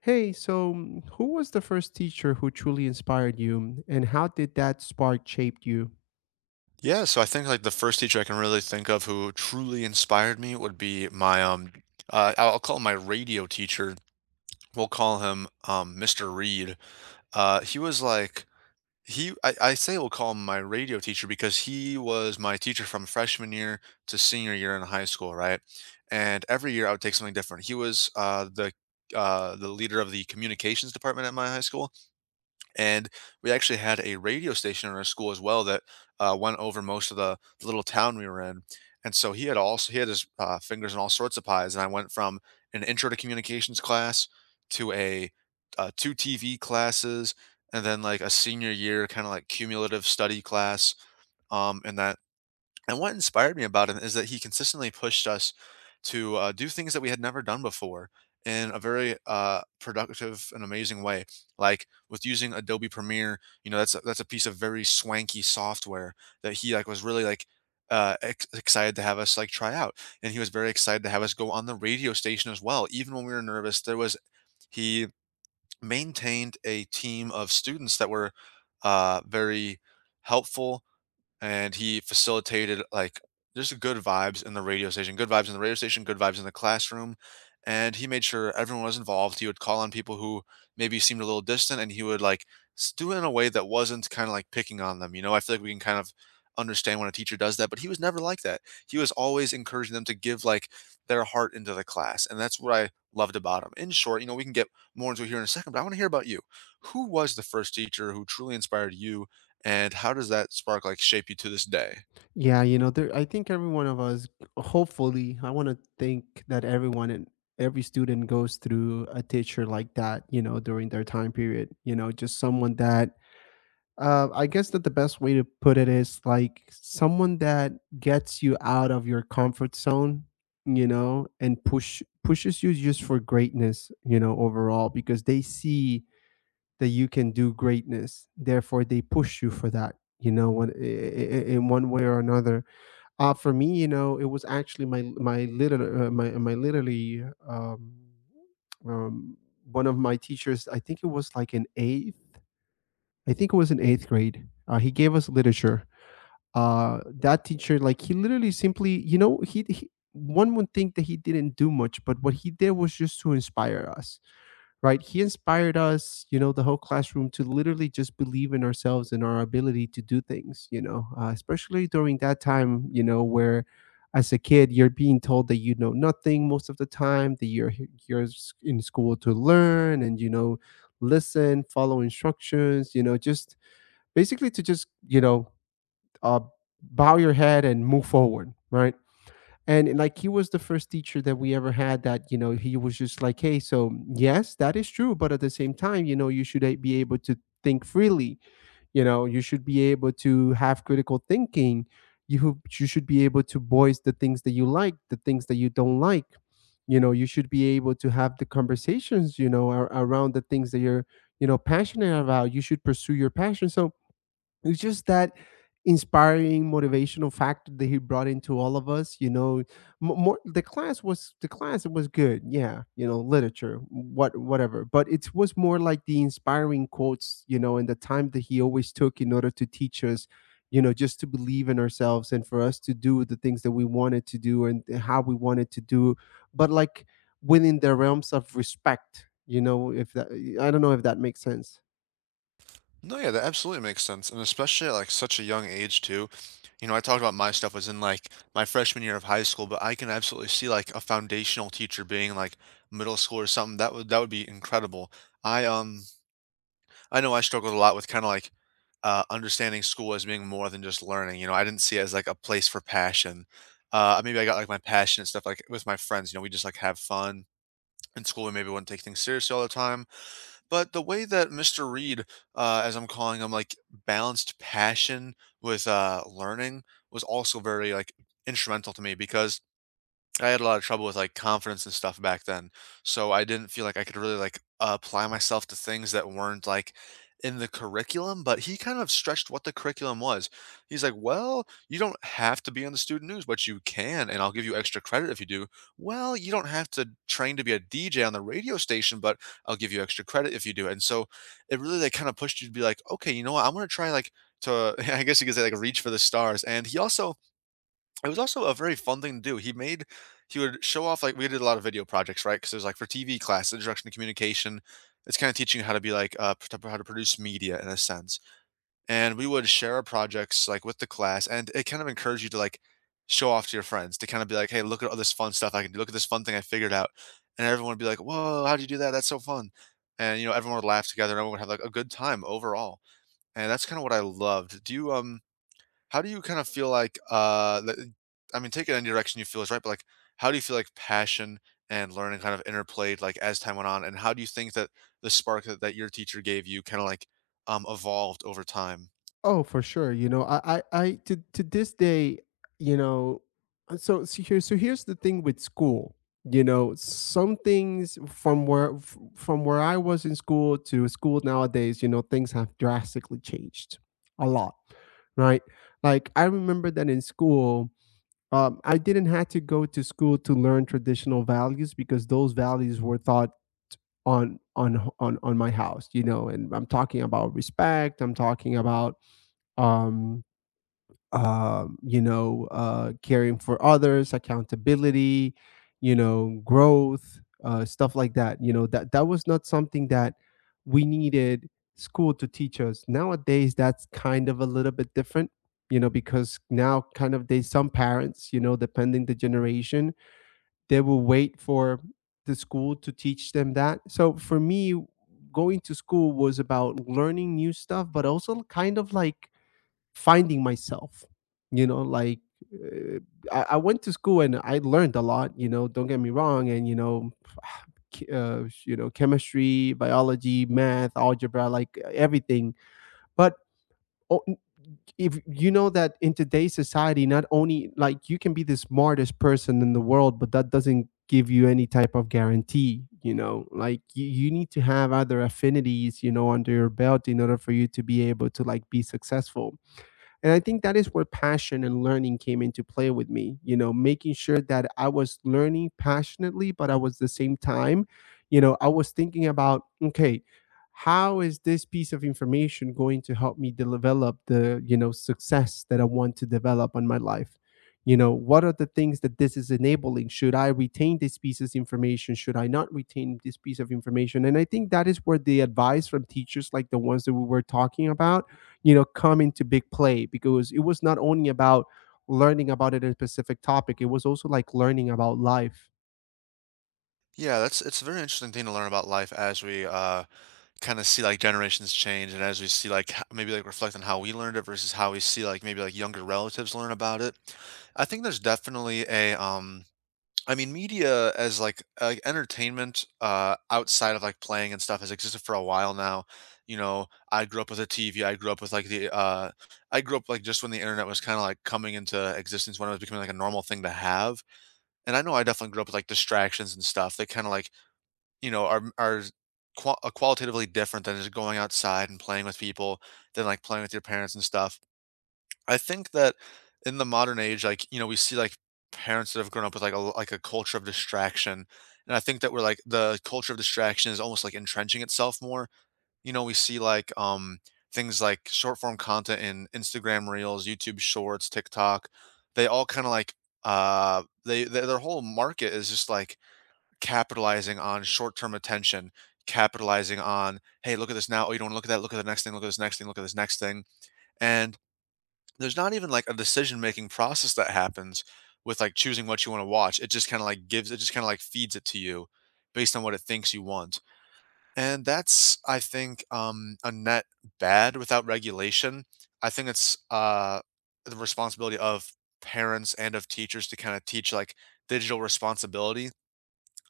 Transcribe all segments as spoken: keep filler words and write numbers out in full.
Hey, so mm, who was the first teacher who truly inspired you, and how did that spark shaped you? Yeah, so I think like the first teacher I can really think of who truly inspired me would be my um uh I'll I'll call him my radio teacher. We'll call him um mister Reed. Uh he was like he I, I say we'll call him my radio teacher because he was my teacher from freshman year to senior year in high school, right? And every year I would take something different. He was uh the uh the leader of the communications department at my high school, and we actually had a radio station in our school as well that uh, went over most of the little town we were in. And so he had also he had his uh, fingers in all sorts of pies. And I went from an intro to communications class to a uh, two T V classes, and then like a senior year kind of like cumulative study class. Um, and that and what inspired me about him is that he consistently pushed us to uh, do things that we had never done before in a very uh, productive and amazing way. Like with using Adobe Premiere, you know, that's a, that's a piece of very swanky software that he like was really like uh, ex- excited to have us like try out, and he was very excited to have us go on the radio station as well. Even when we were nervous, there was he maintained a team of students that were uh, very helpful, and he facilitated like there's good vibes in the radio station, good vibes in the radio station, good vibes in the classroom, and he made sure everyone was involved. He would call on people who maybe seemed a little distant, and he would like s- do it in a way that wasn't kind of like picking on them. You know, I feel like we can kind of understand when a teacher does that, but he was never like that. He was always encouraging them to give like their heart into the class, and that's what I loved about him. In short, you know, we can get more into it here in a second, but I want to hear about you. Who was the first teacher who truly inspired you, and how does that spark like shape you to this day? Yeah, you know, there, I think every one of us, hopefully, I want to think that everyone and every student goes through a teacher like that, you know, during their time period, you know, just someone that, uh, I guess that the best way to put it is like someone that gets you out of your comfort zone, you know, and push pushes you just for greatness, you know, overall, because they see that you can do greatness therefore they push you for that, you know, when, in one way or another, uh, for me, you know, it was actually my my liter- uh, my my literally um, um, one of my teachers. I think it was like in eighth I think it was in eighth grade. Uh, he gave us literature. Uh, that teacher, like, he literally simply, you know, he, he one would think that he didn't do much, but what he did was just to inspire us, right? He inspired us, you know, the whole classroom to literally just believe in ourselves and our ability to do things, you know, uh, especially during that time, you know, where as a kid you're being told that you know nothing most of the time, that you're he- you're s- in school to learn and, you know, listen, follow instructions, you know, just basically to just, you know, uh, bow your head and move forward, right? And like, he was the first teacher that we ever had that, you know, he was just like, hey, so yes, that is true, but at the same time, you know, you should a- be able to think freely, you know, you should be able to have critical thinking. You ho- you should be able to voice the things that you like, the things that you don't like, you know, you should be able to have the conversations, you know, ar- around the things that you're, you know, passionate about. You should pursue your passion. So it was just that inspiring motivational factor that he brought into all of us, you know. M- more, the class was the class was good, yeah, you know, literature, what, whatever, but it was more like the inspiring quotes, you know, and the time that he always took in order to teach us, you know, just to believe in ourselves and for us to do the things that we wanted to do and how we wanted to do, but like, within the realms of respect, you know, if that, I don't know if that makes sense. No, yeah, that absolutely makes sense. And especially at like such a young age too. You know, I talked about my stuff was in like my freshman year of high school, but I can absolutely see like a foundational teacher being like middle school or something. That would that would be incredible. I um I know I struggled a lot with kind of like uh, understanding school as being more than just learning. You know, I didn't see it as like a place for passion. Uh, maybe I got like my passion and stuff like with my friends. You know, we just like have fun in school. We maybe wouldn't take things seriously all the time. But the way that mister Reed, uh, as I'm calling him, like balanced passion with uh, learning was also very like instrumental to me, because I had a lot of trouble with, like, confidence and stuff back then, so I didn't feel like I could really, like, apply myself to things that weren't, like, in the curriculum, but he kind of stretched what the curriculum was. He's like, "Well, you don't have to be on the student news, but you can, and I'll give you extra credit if you do. Well, you don't have to train to be a D J on the radio station, but I'll give you extra credit if you do." And so it really, like, kinda pushed you to be like, "Okay, you know what? I'm gonna try, like, to" I guess you could say, like, reach for the stars, and he also it was also a very fun thing to do. He made he would show off like we did a lot of video projects, right? Because it was like for T V class, introduction to communication. It's kind of teaching you how to be like uh, p- how to produce media in a sense. And we would share our projects like with the class, and it kind of encouraged you to like show off to your friends to kind of be like, hey, look at all this fun stuff I can do. Look at this fun thing I figured out, and everyone would be like, whoa, how'd you do that? That's so fun. And you know, everyone would laugh together, and everyone would have like a good time overall. And that's kind of what I loved. Do you um? How do you kind of feel like, uh, the eh, I mean, take it any direction you feel is right, but, like, how do you feel like passion and learning kind of interplayed, like, as time went on? And how do you think that the spark that that your teacher gave you kinda, like, um, evolved over time? Oh, for sure. You know, I, I, I to to this day, you know, uh, so so here, so here's the thing with school. You know, some things from where f- from where I was in school to school nowadays, you know, things have drastically changed a lot, right? Like, I remember that in school, um, I didn't have to go to school to learn traditional values because those values were taught on on on on my house, you know. And I'm talking about respect. I'm talking about um um, you know, uh, caring for others, accountability, you know, growth, uh, stuff like that. You know, that that was not something that we needed school to teach us. Nowadays, that's kind of a little bit different. You know, because now kind of they, some parents, you know, depending the generation, they will wait for the school to teach them that. So for me, going to school was about learning new stuff, but also kind of like finding myself, you know, like, uh, I, I went to school and I learned a lot, you know, don't get me wrong, and you know, uh, you know, chemistry, biology, math, algebra, like, uh, everything, but o- n- if you know that in today's society, not only like you can be the smartest person in the world, but that doesn't give you any type of guarantee, you know, like you, you need to have other affinities, you know, under your belt in order for you to be able to like be successful. And I think that is where passion and learning came into play with me, you know, making sure that I was learning passionately, but I was at the same time, you know, I was thinking about, okay, how is this piece of information going to help me develop the, you know, success that I want to develop on my life? You know, what are the things that this is enabling? Should I retain this piece of information? Should I not retain this piece of information? And I think that is where the advice from teachers like the ones that we were talking about, you know, come into big play because it was not only about learning about it in a specific topic, it was also like learning about life. Yeah, that's it's a very interesting thing to learn about life as we, uh, kinda see, like, generations change, and as we see, like, ho maybe, like, reflect on how we learned it versus how we see, like, maybe, like, younger relatives learn about it. I think there's definitely a, um I mean, media as like uh, entertainment uh, outside of like playing and stuff has existed for a while now. You know, I grew up with a T V. I grew up with like the, uh, I grew up like just when the internet was kind of like coming into existence, when it was becoming like a normal thing to have. And I know I definitely grew up with like distractions and stuff that kind of like, you know, are, are qua- uh, qualitatively different than just going outside and playing with people, than like playing with your parents and stuff. I think that in the modern age, like, you know, we see, like, parents that have grown up with, like, a like, a culture of distraction, and I think that we're, like, the culture of distraction is almost, like, entrenching itself more. You know, we see, like, um, things like short form content in Instagram Reels, YouTube Shorts, TikTok. They all kinda, like, uh, they their their whole market is just, like, capitalizing on short-term attention, capitalizing on, "Hey, look at this now. Oh, you don't wanna look at that? Look at the next thing. Look at this next thing. Look at this next thing." And there's not even, like, a decision-making process that happens with, like, choosing what you wanna watch, it just kinda, like, gives it just kinda, like, feeds it to you based on what it thinks you want, and that's, I think, um, a net bad without regulation. I think it's, uh, the responsibility of parents and of teachers to kinda teach, like, digital responsibility.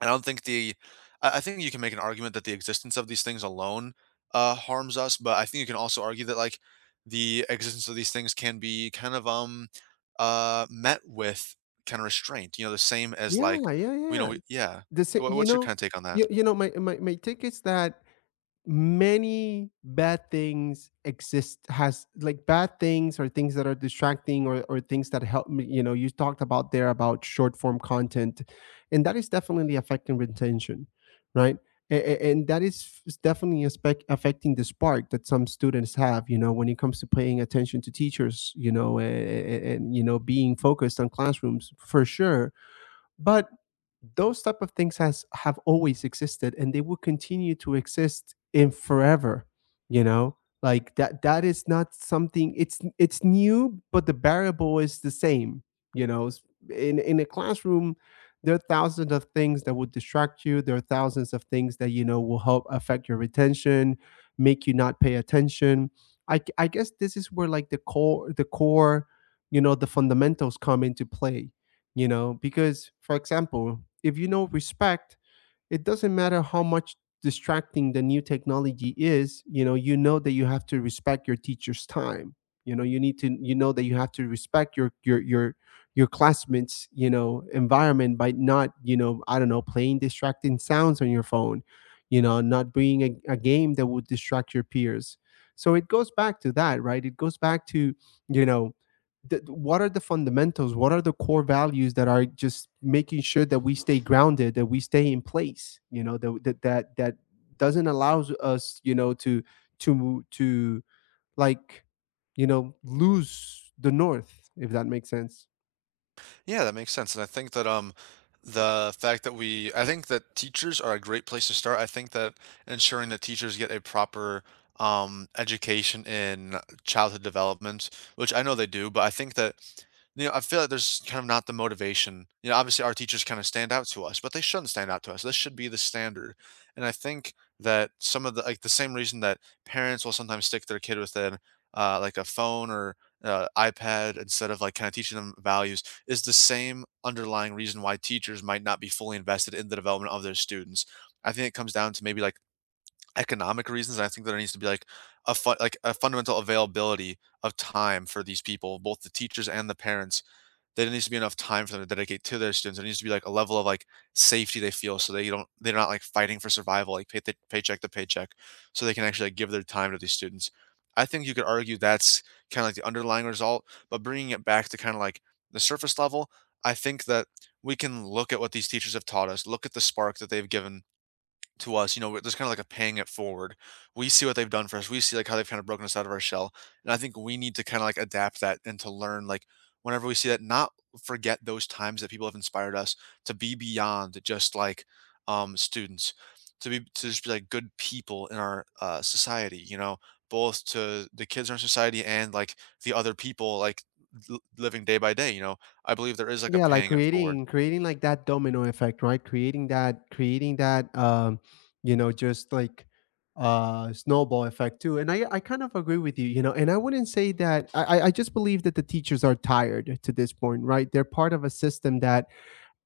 I don't think the I I think you can make an argument that the existence of these things alone, uh, harms us, but I think you can also argue that, like, the existence of these things can be kind of, um, uh, met with kinda restraint, you know, the same as, Yeah, like, yeah, you know, yeah. we yeah. The same, Wha you What's your know. kinda take on that? You, you know, my, my my take is that many bad things exist, has like bad things or things that are distracting or, or things that help me, you know. You talked about there about short form content, and that is definitely affecting retention, right? And, and that is definitely aspect affecting the spark that some students have, you know, when it comes to paying attention to teachers, you know, and, and you know, being focused on classrooms for sure. But those type of things has have always existed and they will continue to exist in forever, you know. Like, that that is not something, it's it's new, but the variable is the same, you know. In in a classroom, there are thousands of things that will distract you. There are thousands of things that, you know, will help affect your retention, make you not pay attention. I I Guess this is where like the core the core, you know, the fundamentals come into play, you know, because for example, if you know respect, it doesn't matter how much distracting the new technology is, you know. You know that you have to respect your teacher's time, you know, you need to, you know, that you have to respect your your your your classmates, you know, environment by not, you know, I don't know, playing distracting sounds on your phone, you know, not being a, a game that would distract your peers. So it goes back to that, right? It goes back to, you know, th- what are the fundamentals? What are the core values that are just making sure that we stay grounded, that we stay in place? You know, that that that, doesn't allow us, you know, to to to like, you know, lose the north. If that makes sense. Yeah, that makes sense. And I think that um the fact that we I think that teachers are a great place to start. I think that ensuring that teachers get a proper um education in childhood development, which I know they do, but I think that you know, I feel like there's kind of not the motivation. You know, obviously our teachers kind of stand out to us, but they shouldn't stand out to us. This should be the standard. And I think that some of the like the same reason that parents will sometimes stick their kid with an uh, like a phone or uh, iPad instead of like kind of teaching them values is the same underlying reason why teachers might not be fully invested in the development of their students. I think it comes down to maybe like economic reasons. And I think there needs to be like a fun, like a fundamental availability of time for these people, both the teachers and the parents, there needs to be enough time for them to dedicate to their students. There needs to be like a level of like safety they feel so they don't they're not like fighting for survival like pay, paycheck to paycheck, so they can actually like give their time to these students. I think you could argue that's kind of like the underlying result, but bringing it back to kind of like the surface level, I think that we can look at what these teachers have taught us, look at the spark that they've given to us, you know, there's kind of like a paying it forward. We see what they've done for us. We see like how they've kind of broken us out of our shell. And I think we need to kind of like adapt that and to learn like whenever we see that, not forget those times that people have inspired us to be beyond just like um students, to be to just be like good people in our uh society, you know, both to the kids in our society and like the other people like l- living day by day, you know. I believe there is like a Yeah, like paying it forward. creating creating like that domino effect, right? Creating that, creating that um, you know, just like uh snowball effect too. And I I kind of agree with you, you know, and I wouldn't say that I I I just believe that the teachers are tired to this point, right? They're part of a system that,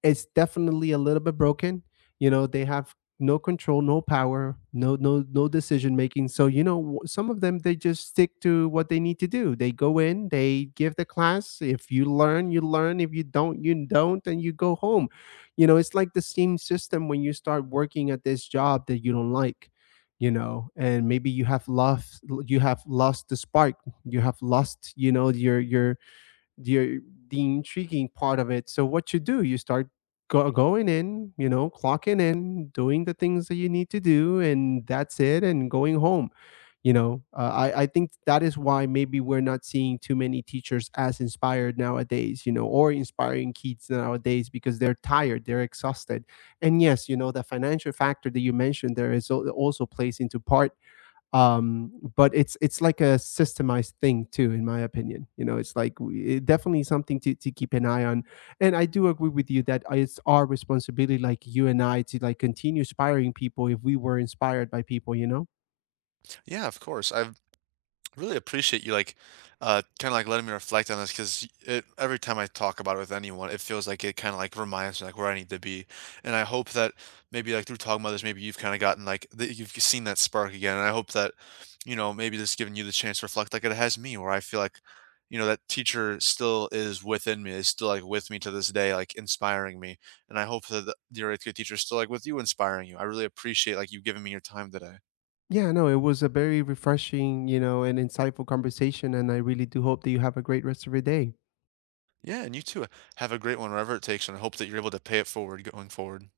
it's definitely a little bit broken. You know, they have no control, no power, no no no decision making. So you know, w- some of them, they just stick to what they need to do. They go in, they give the class. If you learn, you learn. If you don't, you don't, and you go home. You know, it's like the same system when you start working at this job that you don't like. You know, and maybe you have lost, you have lost the spark. You have lost, you know, your your the the intriguing part of it. So what you do, you start go, going in, you know, clocking in, doing the things that you need to do, and that's it, and going home. You know, uh, I I think that is why maybe we're not seeing too many teachers as inspired nowadays. You know, or inspiring kids nowadays because they're tired, they're exhausted, and yes, you know, the financial factor that you mentioned there is al- also plays into part. Um but it's it's like a systemized thing too, in my opinion, you know. It's like, we- it definitely something to, to keep an eye on. And I do agree with you that uh, it's our responsibility, like you and I, to like continue inspiring people if we were inspired by people, you know. Yeah, of course. I've really appreciate you like uh kind of like letting me reflect on this, because it, every time I talk about it with anyone it feels like it kind of like reminds me like where I need to be, and I hope that maybe like through talking about this maybe you've kind of gotten like that you've seen that spark again, and I hope that you know maybe this giving you the chance to reflect like it has me, where I feel like you know that teacher still is within me, is still like with me to this day like inspiring me, and I hope that the, your eighth grade teacher is still like with you inspiring you. I really appreciate like you giving me your time today. Yeah, no, it was a very refreshing, you know, and insightful conversation, and I really do hope that you have a great rest of your day. Yeah, and you too. Have a great one wherever it takes you, and I hope that you're able to pay it forward going forward.